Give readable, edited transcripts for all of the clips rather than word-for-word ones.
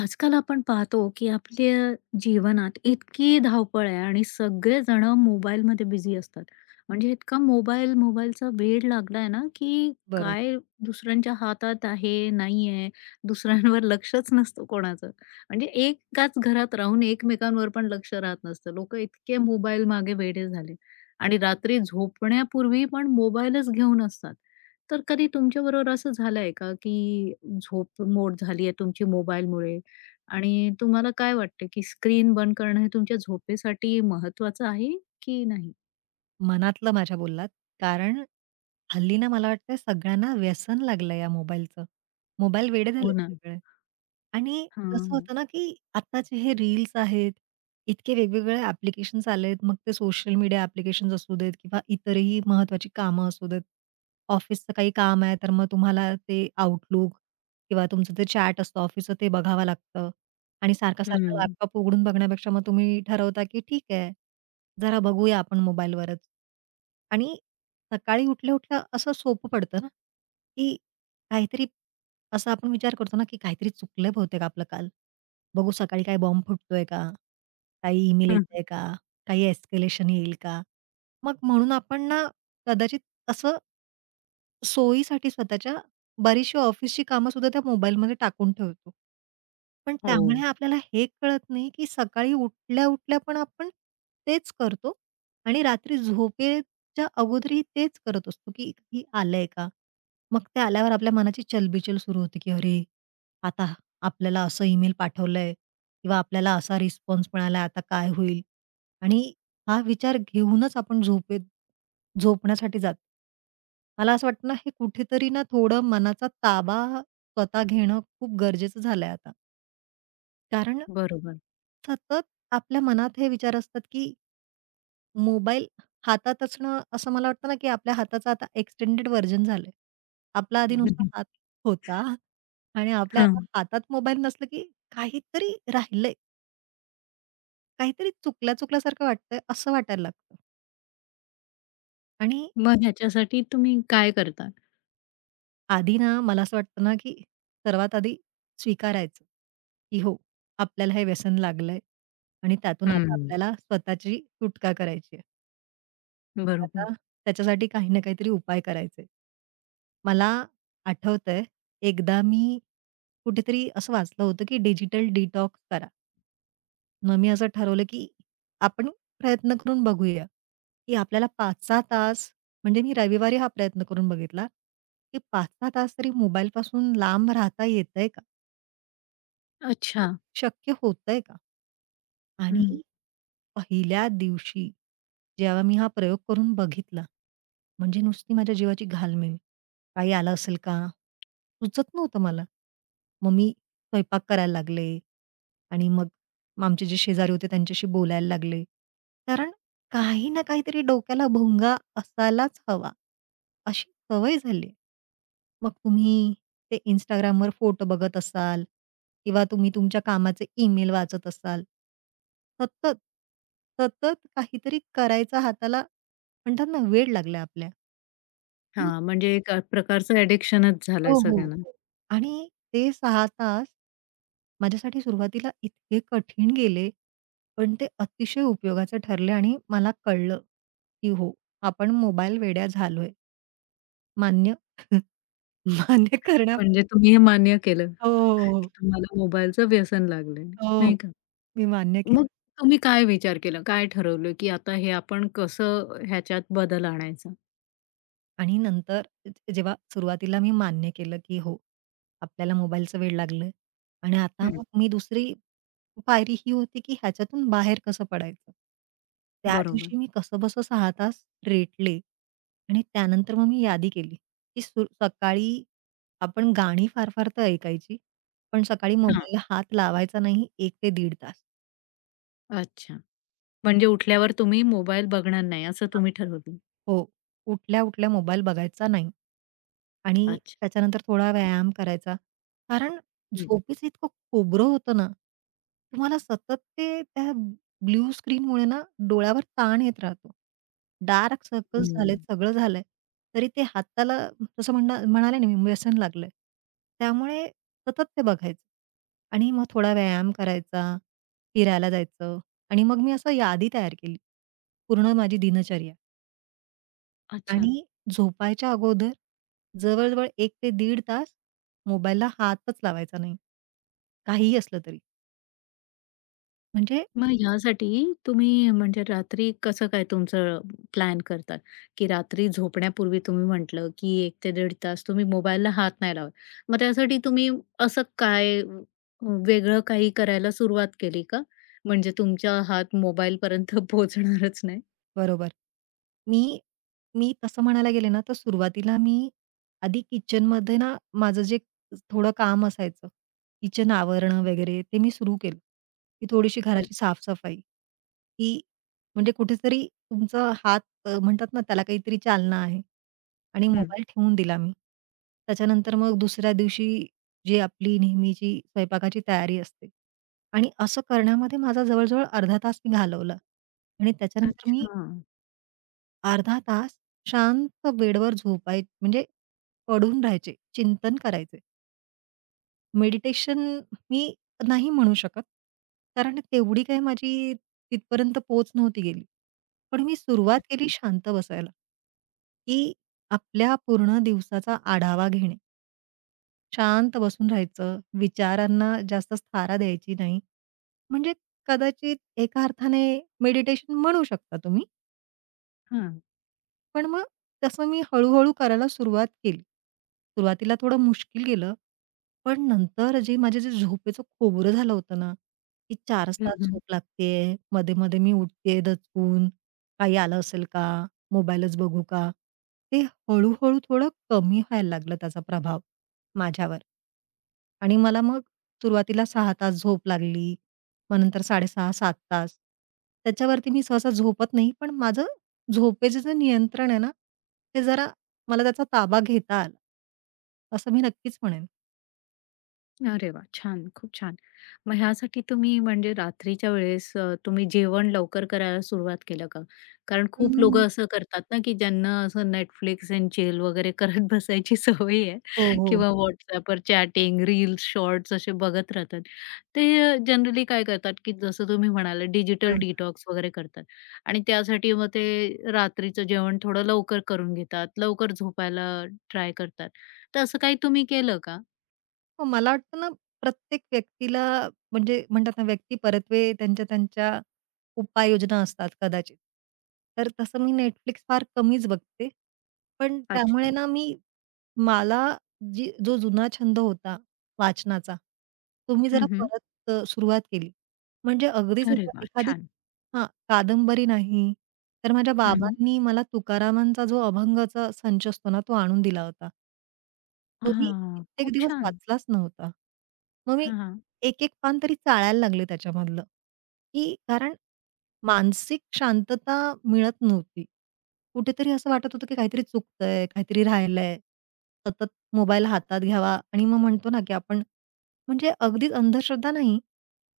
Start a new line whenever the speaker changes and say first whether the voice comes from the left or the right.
left: आजकाल आपण पाहतो की आपल्या जीवनात इतकी धावपळ आहे आणि सगळेजण मोबाईलमध्ये बिझी असतात. म्हणजे इतका मोबाईल, मोबाईलचा वेड लागलाय ना, की
right: बरोबर.
left: काय दुसऱ्यांच्या हातात आहे, नाही आहे, दुसऱ्यांवर लक्षच नसतं कोणाचं. म्हणजे एकाच घरात राहून एकमेकांवर पण लक्ष राहत नसतं. लोकं इतके मोबाईल मागे वेडे झाले आणि रात्री झोपण्यापूर्वी पण मोबाईलच घेऊन असतात. तर कधी तुमच्याबरोबर असं झालंय का, की झोप मोड झाली आहे तुमची मोबाईलमुळे? आणि तुम्हाला काय वाटतं, की स्क्रीन बंद करणं हे तुमच्या झोपेसाठी महत्वाचं आहे की नाही?
right: मनातलं माझ्या बोललात. कारण हल्ली ना मला वाटतंय सगळ्यांना व्यसन लागलं या मोबाईलचं. मोबाईल वेडे
left: हो
right: झालेत
left: ना.
right: सगळे. आणि कसं
left: हां.
right: होतं ना, की आत्ताचे हे रील्स आहेत, इतके वेगवेगळे ॲप्लिकेशन्स आलेत. मग ते सोशल मीडिया ॲप्लिकेशन्स असू देत किंवा इतरही महत्त्वाची कामं असू देत. ऑफिसचं काही काम आहे, तर मग तुम्हाला ते Outlook किंवा तुमचं ते चॅट असतं ऑफिसचं ते बघावं लागतं. आणि सारखा-सारखा
left: हं.
right: लॅपटॉप उघडून बघण्यापेक्षा मग तुम्ही ठरवता, की ठीक आहे, जरा बघूया आपण मोबाईलवरच. आणि सकाळी उठल्या-उठल्या असं सोपं पडतं ना, की काहीतरी असा आपण विचार करतो ना, की काहीतरी चुकलंय बहुतेक आपलं काल. बघू सकाळी काही बॉम्ब फुटतोय का? काही ईमेल
left: हं.
right: येतंय का? काही एस्केलेशन येईल का? मग म्हणून आपण ना, कदाचित असं सोयीसाठी स्वतःच्या बरीचशी ऑफिसची कामंसुद्धा त्या मोबाईलमध्ये टाकून ठेवतो. पण त्यामुळे
left: हो.
right: आपल्याला हे कळत नाही, की सकाळी उठल्या-उठल्या पण आपण तेच करतो आणि रात्री झोपेच्या अगोदरही तेच करत असतो, की "ही आलंय का?" मग ते आल्यावर आपल्या मनाची चलबिचल सुरू होते, की "अरे, आता आपल्याला असं ईमेल पाठवलंय किंवा आपल्याला असा रिस्पॉन्स मिळालाय, आता काय होईल?" आणि हा विचार घेऊनच आपण झोपेत झोपण्यासाठी जातो. मला असं वाटतं ना, हे कुठेतरी ना थोडं मनाचा ताबा स्वतः घेणं खूप गरजेचं झालंय आता. कारण
left: बरोबर.
right: सतत आपल्या मनात हे विचार असतात, की मोबाईल हातात असणं असं मला वाटतं ना, की आपल्या हाताचं आता एक्सटेंडेड व्हर्जन झालंय. आपला आधी नुसता हात होता आणि आपल्या
left: हां.
right: आता हातात मोबाईल नसलं, की काहीतरी राहिलंय, काहीतरी चुकल्या-चुकल्यासारखं वाटतंय असं वाटायला लागतं आणि
left: मग ह्याच्यासाठी तुम्ही काय करता?
right: आधी ना, मला असं वाटतं ना, की सर्वात आधी स्वीकारायचं, की हो, आपल्याला हे व्यसन लागलंय आणि त्यातून आता
left: हं.
right: आपल्याला स्वतःची सुटका करायची आहे. तर
left: बरोबर.
right: आता त्याच्यासाठी काही ना काहीतरी उपाय करायचे. मला आठवतंय, एकदा मी कुठेतरी असं वाचलं होतं, की डिजिटल डिटॉक्स करा. मग मी असं ठरवलं, की आपण प्रयत्न करून बघूया, की आपल्याला 5-6 तास म्हणजे मी रविवारी हा प्रयत्न करून बघितला, की 5-6 तास तरी मोबाईलपासून लांब राहता येतंय का?
left: अच्छा.
right: शक्य होतंय का? आणि
left: हं.
right: पहिल्या दिवशी जेव्हा मी हा प्रयोग करून बघितला, म्हणजे नुसती माझ्या जीवाची घालमेल. काही आलं असेल का? सुचत नव्हतं मला. मग मी स्वयंपाक करायला लागले आणि मग आमचे जे शेजारी होते त्यांच्याशी बोलायला लागले. कारण काही ना काहीतरी डोक्याला भोंगा असायलाच हवा, अशी सवय झाली. मग तुम्ही ते Instagramवर फोटो बघत असाल किंवा तुम्ही तुमच्या कामाचे ईमेल वाचत असाल. सतत, सतत काहीतरी करायचा हाताला म्हणतात ना वेड लागलाय आपल्या. हं.
left: हां. म्हणजे एक प्रकारचं ॲडिक्शनच झालंय
right: हो, हो,
left: सगळ्यांना.
right: हो. आणि ते 6 तास माझ्यासाठी सुरुवातीला इतके कठीण गेले, पण ते अतिशय उपयोगाचे ठरले आणि मला कळलं, की हो, आपण मोबाईल वेड्या झालोय. मान्य मान्य करण्या
left: म्हणजे तुम्ही हे मान्य केलं,
right: हो, हो,
left: की
right: हो.
left: तुम्हाला मोबाईलचं व्यसन लागलंय,
right: हो,
left: नाही का?
right: मी मान्य केलं.
left: मग तुम्ही काय विचार केला? काय ठरवलं, की आता हे आपण कसं ह्याच्यात बदल आणायचा?
right: आणि नंतर जेव्हा सुरुवातीला मी मान्य केलं, की हो, आपल्याला मोबाईलचं वेड लागलं आणि आता
left: हं.
right: मग मी दुसरी पायरी ही होती, की ह्याच्यातून बाहेर कसं पडायचं? त्या
left: बरोबर.
right: दिवशी मी कसंबसं 6 तास रेटले आणि त्यानंतर मग मी यादी केली, की सकाळी आपण गाणी फार-फार तर ऐकायची, पण सकाळी
left: हां,
right: मोबाईलला हात लावायचा नाही 1 ते दीड तास.
left: अच्छा. म्हणजे उठल्यावर तुम्ही मोबाईल बघणार नाही असं तुम्ही ठरवलं.
right: हो. उठल्या-उठल्या मोबाईल बघायचा नाही. आणि
left: अच्छा.
right: त्याच्यानंतर थोडा
left: हं.
right: व्यायाम करायचा. कारण
left: मग
right: झोपेचं इतकं खोबरं होतं ना, तुम्हाला सतत ते त्या ब्लू स्क्रीनमुळे ना डोळ्यावर ताण येत राहतो. डार्क सर्कल्स
left: हं.
right: झालेत, सगळं झालंय. तरी ते हाताला जसं म्हणणं म्हणाले ना मी व्यसन लागलंय. त्यामुळे सतत ते बघायचं. आणि मग थोडा व्यायाम करायचा, फिरायला जायचं आणि मग मी असं यादी तयार केली. पूर्ण माझी दिनचर्या.
left: अच्छा.
right: आणि झोपायच्या अगोदर जवळ-जवळ 1 ते दीड तास मोबाईलला हातच लावायचा नाही. काहीही असलं तरी. म्हणजे
left: मग ह्यासाठी तुम्ही म्हणजे रात्री कसं काय तुमचं प्लॅन करतात, की रात्री झोपण्यापूर्वी तुम्ही म्हटलं, की एक ते 1.5 तास तुम्ही मोबाईलला हात नाही लावत. मग त्यासाठी तुम्ही असं काय वेगळं काही करायला सुरुवात केली का? म्हणजे तुमचा हात मोबाईलपर्यंत पोहोचणारच नाही?
right: बरोबर. मी मी तसं म्हणायला गेले ना, तर सुरुवातीला मी आधी किचनमध्ये ना, माझं जे थोडं काम असायचं, किचन आवरणं वगैरे ते मी सुरू केलं, की थोडीशी घराची
left: अच्छा.
right: साफ-सफाई. की म्हणजे कुठेतरी तुमचा हात म्हणतात ना, त्याला काहीतरी चालना आहे आणि
left: हं.
right: मोबाईल ठेवून दिला मी. त्याच्यानंतर मग दुसऱ्या दिवशी जी आपली नेहमीची स्वयंपाकाची तयारी असते आणि असं करण्यामध्ये माझा जवळ अर्धा तास मी घालवला आणि त्याच्यानंतर मी
left: अच्छा.
right: अर्धा तास शांत बेडवर म्हणजे पडून राहायचे, चिंतन करायचे. मेडिटेशन मी नाही म्हणू शकत, कारण तेवढी काही माझी तिथपर्यंत पोहोच नव्हती गेली. पण मी सुरुवात केली
left: अच्छा.
right: शांत बसायला, की आपल्या पूर्ण दिवसाचा आढावा घेणे. शांत बसून राहायचं, विचारांना जास्त थारा द्यायची नाही. म्हणजे कदाचित एका अर्थाने मेडिटेशन म्हणू शकता तुम्ही.
left: हां.
right: पण मग तसं मी हळू-हळू करायला सुरुवात केली. सुरुवातीला थोडं मुश्किल गेलं. पण नंतर माझे जे झोपेचं खोबरं झालं होतं ना, की 4च
left: हं,
right: तास
left: हं.
right: झोप लागतेय, मध्ये-मध्ये मी उठतेय दचकून, काही आलं असेल का? मोबाईलच बघू का? ते हळू थोडं कमी व्हायला लागलं त्याचा प्रभाव माझ्यावर. आणि मला मग सुरुवातीला 6 तास झोप लागली. मग नंतर 6.30-7 तास. त्याच्यावरती मी सहसा झोपत नाही, पण माझं झोपेचं जे नियंत्रण आहे ना, ते जरा मला त्याचा ताबा घेता आला. असं मी नक्कीच म्हणेन.
left: अरे वाह! छान, खूप छान. मग ह्यासाठी तुम्ही म्हणजे रात्रीच्या वेळेस तुम्ही जेवण लवकर करायला सुरुवात केलं का? कारण खूप
right: हं,
left: लोकं असं करतात ना, की ज्यांना असं Netflix अँड चिल वगैरे करत बसायची सवय
right: हो,
left: आहे
right: हो, हो.
left: किंवा WhatsAppवर चॅटिंग, रील्स, शॉर्ट्स असे बघत राहतात. ते जनरली काय करतात, की जसं तुम्ही म्हणालात डिजिटल डिटॉक्स वगैरे करतात आणि त्यासाठी मग ते रात्रीचं जेवण थोडं लवकर करून घेतात, लवकर झोपायला ट्राय करतात. तर असं काही तुम्ही केलं का?
right: हो, मला वाटतं ना, प्रत्येक व्यक्तीला म्हणजे म्हणतात ना, व्यक्ती परत्वे त्यांच्या त्यांच्या उपाययोजना असतात कदाचित. तर तसं मी Netflix फार कमीच बघते. पण त्यामुळे
left: अच्छा.
right: ना, मी मला जी जो जुना छंद होता वाचनाचा, तो मी जरा
left: हं,
right: परत सुरुवात केली. म्हणजे अगदीच
left: अरे
right: एका
left: वाह!
right: एखादी
left: छान.
right: हां, कादंबरी नाही, तर माझ्या
left: हं. हं.
right: बाबांनी मला तुकारामांचा जो अभंगाचा संच असतो ना, तो आणून दिला होता. तो मी
left: हां,
right: कित्येक
left: खूप
right: दिवस
left: छान.
right: वाचलाच नव्हता. मग मी
left: हां, हां.
right: एक-एक पान तरी चाळायला लागले त्याच्यामधलं, की कारण मानसिक शांतता मिळत नव्हती. कुठेतरी असं वाटत होतं, की काहीतरी चुकतंय, काहीतरी राहिलंय. सतत मोबाईल हातात घ्यावा आणि मग म्हणतो ना, की आपण म्हणजे अगदीच अंधश्रद्धा नाही,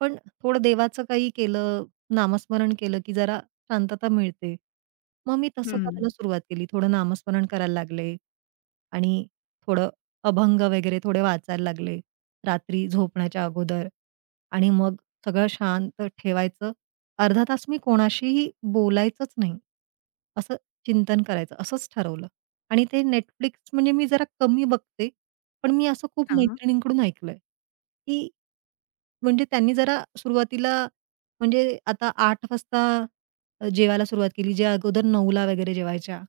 right: पण थोडं देवाचं काही केलं, नामस्मरण केलं, की जरा शांतता मिळते. मग मी तसं करायला
left: हं.
right: सुरुवात केली. थोडं नामस्मरण करायला लागले आणि थोडं अभंग वगैरे थोडे वाचायला लागले, रात्री झोपण्याच्या अगोदर आणि मग सगळं शांत ठेवायचं. अर्धा तास मी कोणाशीही बोलायचंच नाही. असं चिंतन करायचं असंच ठरवलं आणि ते नेटफ्लिक्स म्हणजे मी जरा कमी बघते, पण मी असं खूप
left: हां.
right: मैत्रिणींकडून ऐकलंय, की म्हणजे त्यांनी जरा सुरुवातीला म्हणजे आता 8 वाजता जेवायला सुरुवात केली. जे अगोदर 9 वगैरे जेवायच्या.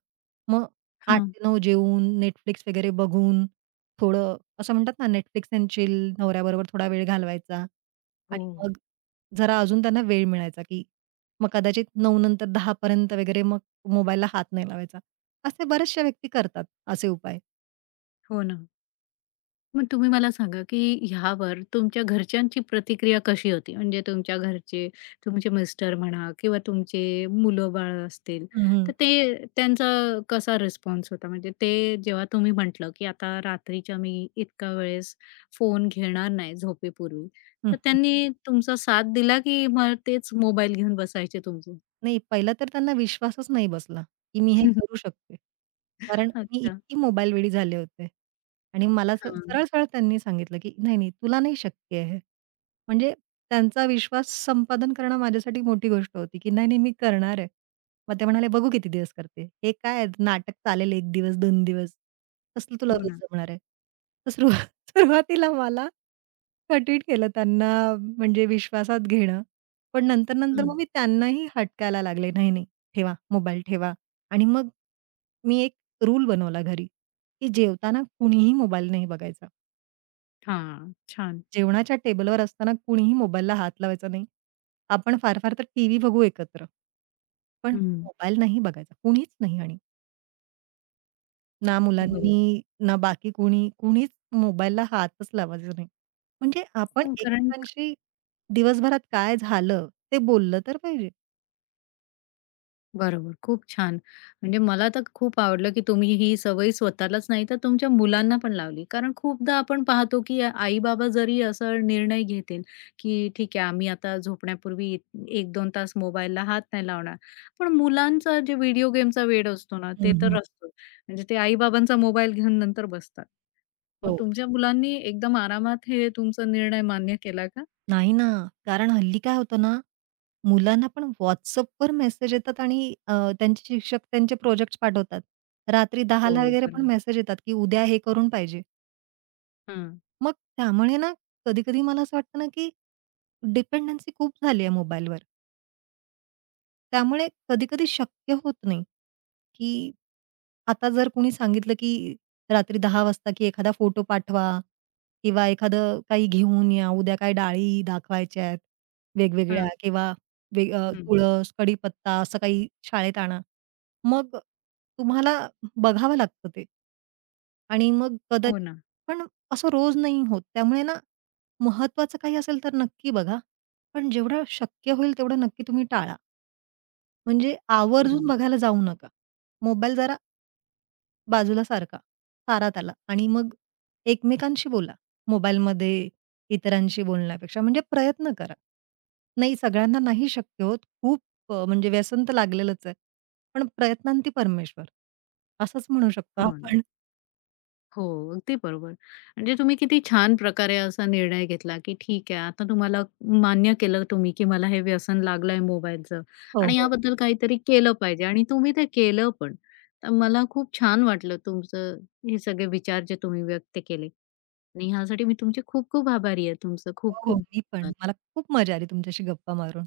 right: मग 8
left: हां.
right: ते 9 जेवून Netflix वगैरे बघून थोडं असं म्हणतात ना, Netflix एंड चिल, नवऱ्याबरोबर थोडा वेळ घालवायचा
left: हो,
right: आणि मग जरा अजून त्यांना वेळ मिळायचा, की मग कदाचित 9 नंतर 10 पर्यंत वगैरे मग मोबाईलला हात नाही लावायचा. असे बऱ्याचशा व्यक्ती करतात असे उपाय.
left: हो ना. मग तुम्ही मला सांगा, की ह्यावर तुमच्या घरच्यांची प्रतिक्रिया कशी होती? म्हणजे तुमच्या घरचे, तुमचे मिस्टर म्हणा किंवा तुमचे मुलं-बाळ असतील,
right: हं, हं.
left: तर ते त्यांचा कसा रिस्पॉन्स होता? म्हणजे ते जेव्हा तुम्ही म्हटलं, की आता रात्रीच्या मी इतका वेळेस फोन घेणार नाही झोपेपूर्वी,
right: हं.
left: तर त्यांनी तुमचा साथ दिला, की मग तेच मोबाईल घेऊन बसायचे तुमचे?
right: नाही, पहिलं तर त्यांना विश्वासच नाही बसला, की मी हे करू शकते. कारण मी
left: अच्छा.
right: इतकी मोबाईलवेडी झाले होते. आणि मला स
left: हां.
right: सरळ-सरळ त्यांनी सांगितलं, की "नाही, नाही, तुला नाही शक्य आहे म्हणजे त्यांचा विश्वास संपादन करणं माझ्यासाठी मोठी गोष्ट होती, की नाही, नाही, मी करणार आहे." मग ते म्हणाले, "बघू किती दिवस करते. हे काय नाटक चालेल 1 दिवस, 2 दिवस. कसलं तुला
left: हो
right: रोज
left: ना.
right: जमणार आहे?" तर सुरुवातीला मला कठीण केलं त्यांना म्हणजे विश्वासात घेणं. पण नंतर-नंतर हं.
left: हं.
right: मग मी त्यांनाही हटकायला लागले, "नाही, नाही, ठेवा मोबाईल ठेवा." आणि मग मी एक रूल बनवला घरी, की जेवताना कुणीही मोबाईल नाही बघायचा.
left: हां. छान.
right: जेवणाच्या टेबलवर असताना कुणीही मोबाईलला हात लावायचा नाही. आपण फार-फार तर टीव्ही बघू एकत्र. पण
left: हं.
right: मोबाईल नाही बघायचा. कुणीच नाही आणि. ना
left: बरोबर.
right: मुलांनी, ना बाकी कोणी, कुणीच मोबाईलला हातच लावायचा नाही. म्हणजे आपण
left: हो, कारण
right: एकमेकांशी दिवसभरात काय झालं ते बोललं तर पाहिजे.
left: बरोबर, खूप छान. म्हणजे मला तर खूप आवडलं, की तुम्ही ही सवय स्वतःलाच नाही तर तुमच्या मुलांना पण लावली. कारण खूपदा आपण पाहतो, की आई-बाबा जरी असा निर्णय घेतील, की ठीक आहे आम्ही आता झोपण्यापूर्वी 1-2 तास मोबाईलला हात नाही लावणार. पण मुलांचा जे व्हिडिओ गेमचा वेड असतो ना,
right: हं,
left: ते
right: हं.
left: तर असतो. म्हणजे ते आई-बाबांचा मोबाईल घेऊन नंतर बसतात. मग
right: हो.
left: तुमच्या मुलांनी एकदम आरामात हे तुमचा निर्णय मान्य केला का?
right: नाही ना, कारण हल्ली काय होतं ना, मुलांना पण WhatsAppवर मेसेज येतात आणि त्यांचे शिक्षक त्यांचे प्रोजेक्ट्स पाठवतात. रात्री 10:00
left: हो.
right: वगैरे पण
left: बरोबर.
right: मेसेज येतात, की उद्या हे करून पाहिजे.
left: हं,
right: मग त्यामुळे ना, कधी-कधी मला असं वाटतं ना, की डिपेंडन्सी खूप झाली आहे मोबाईलवर. त्यामुळे कधी-कधी शक्य होत नाही, की आता जर कोणी सांगितलं, की रात्री 10 वाजता, की एखादा फोटो पाठवा किंवा एखादं काही घेऊन या, उद्या काय डाळी दाखवायच्या आहेत वेगवेगळ्या
left: हं,
right: किंवा
left: हं.
right: तुळस, कडीपत्ता असं काही शाळेत आणा. मग तुम्हाला बघावं लागतं ते. आणि मग
left: हो
right: कदाचित
left: ना.
right: पण असं रोज नाही होत. त्यामुळे ना, महत्त्वाचं काही असेल तर नक्की बघा. पण जेवढं शक्य होईल तेवढं नक्की तुम्ही टाळा. म्हणजे आवर्जून
left: बरं.
right: बघायला जाऊ नका. मोबाईल जरा बाजूला सारखा सारा त्याला आणि मग एकमेकांशी बोला. मोबाईलमध्ये इतरांशी बोलण्यापेक्षा म्हणजे प्रयत्न करा. नाही सगळ्यांना नाही शक्य होत. खूप म्हणजे व्यसन तर लागलेलंच आहे. पण प्रयत्नांती परमेश्वर. असंच म्हणू शकतो
left: हो ना.
right: आपण.
left: हो, अगदी बरोबर. म्हणजे तुम्ही किती छान प्रकारे असा निर्णय घेतला, की ठीक आहे आता तुम्हाला मान्य केलं तुम्ही, की मला हे व्यसन लागलंय मोबाईलचं
right: हो,
left: आणि
right: हो.
left: याबद्दल काहीतरी केलं पाहिजे आणि तुम्ही ते केलं पण. तर मला खूप छान वाटलं तुमचं हे सगळे विचार जे तुम्ही व्यक्त केले आणि ह्यासाठी मी तुमचे खूप खूप आभारी आहे. तुमचं
right: हो,
left: खूप
right: हो.
left: खूप
right: मी पण.
left: धन्यवाद.
right: मला खूप मजा आली तुमच्याशी गप्पा मारून.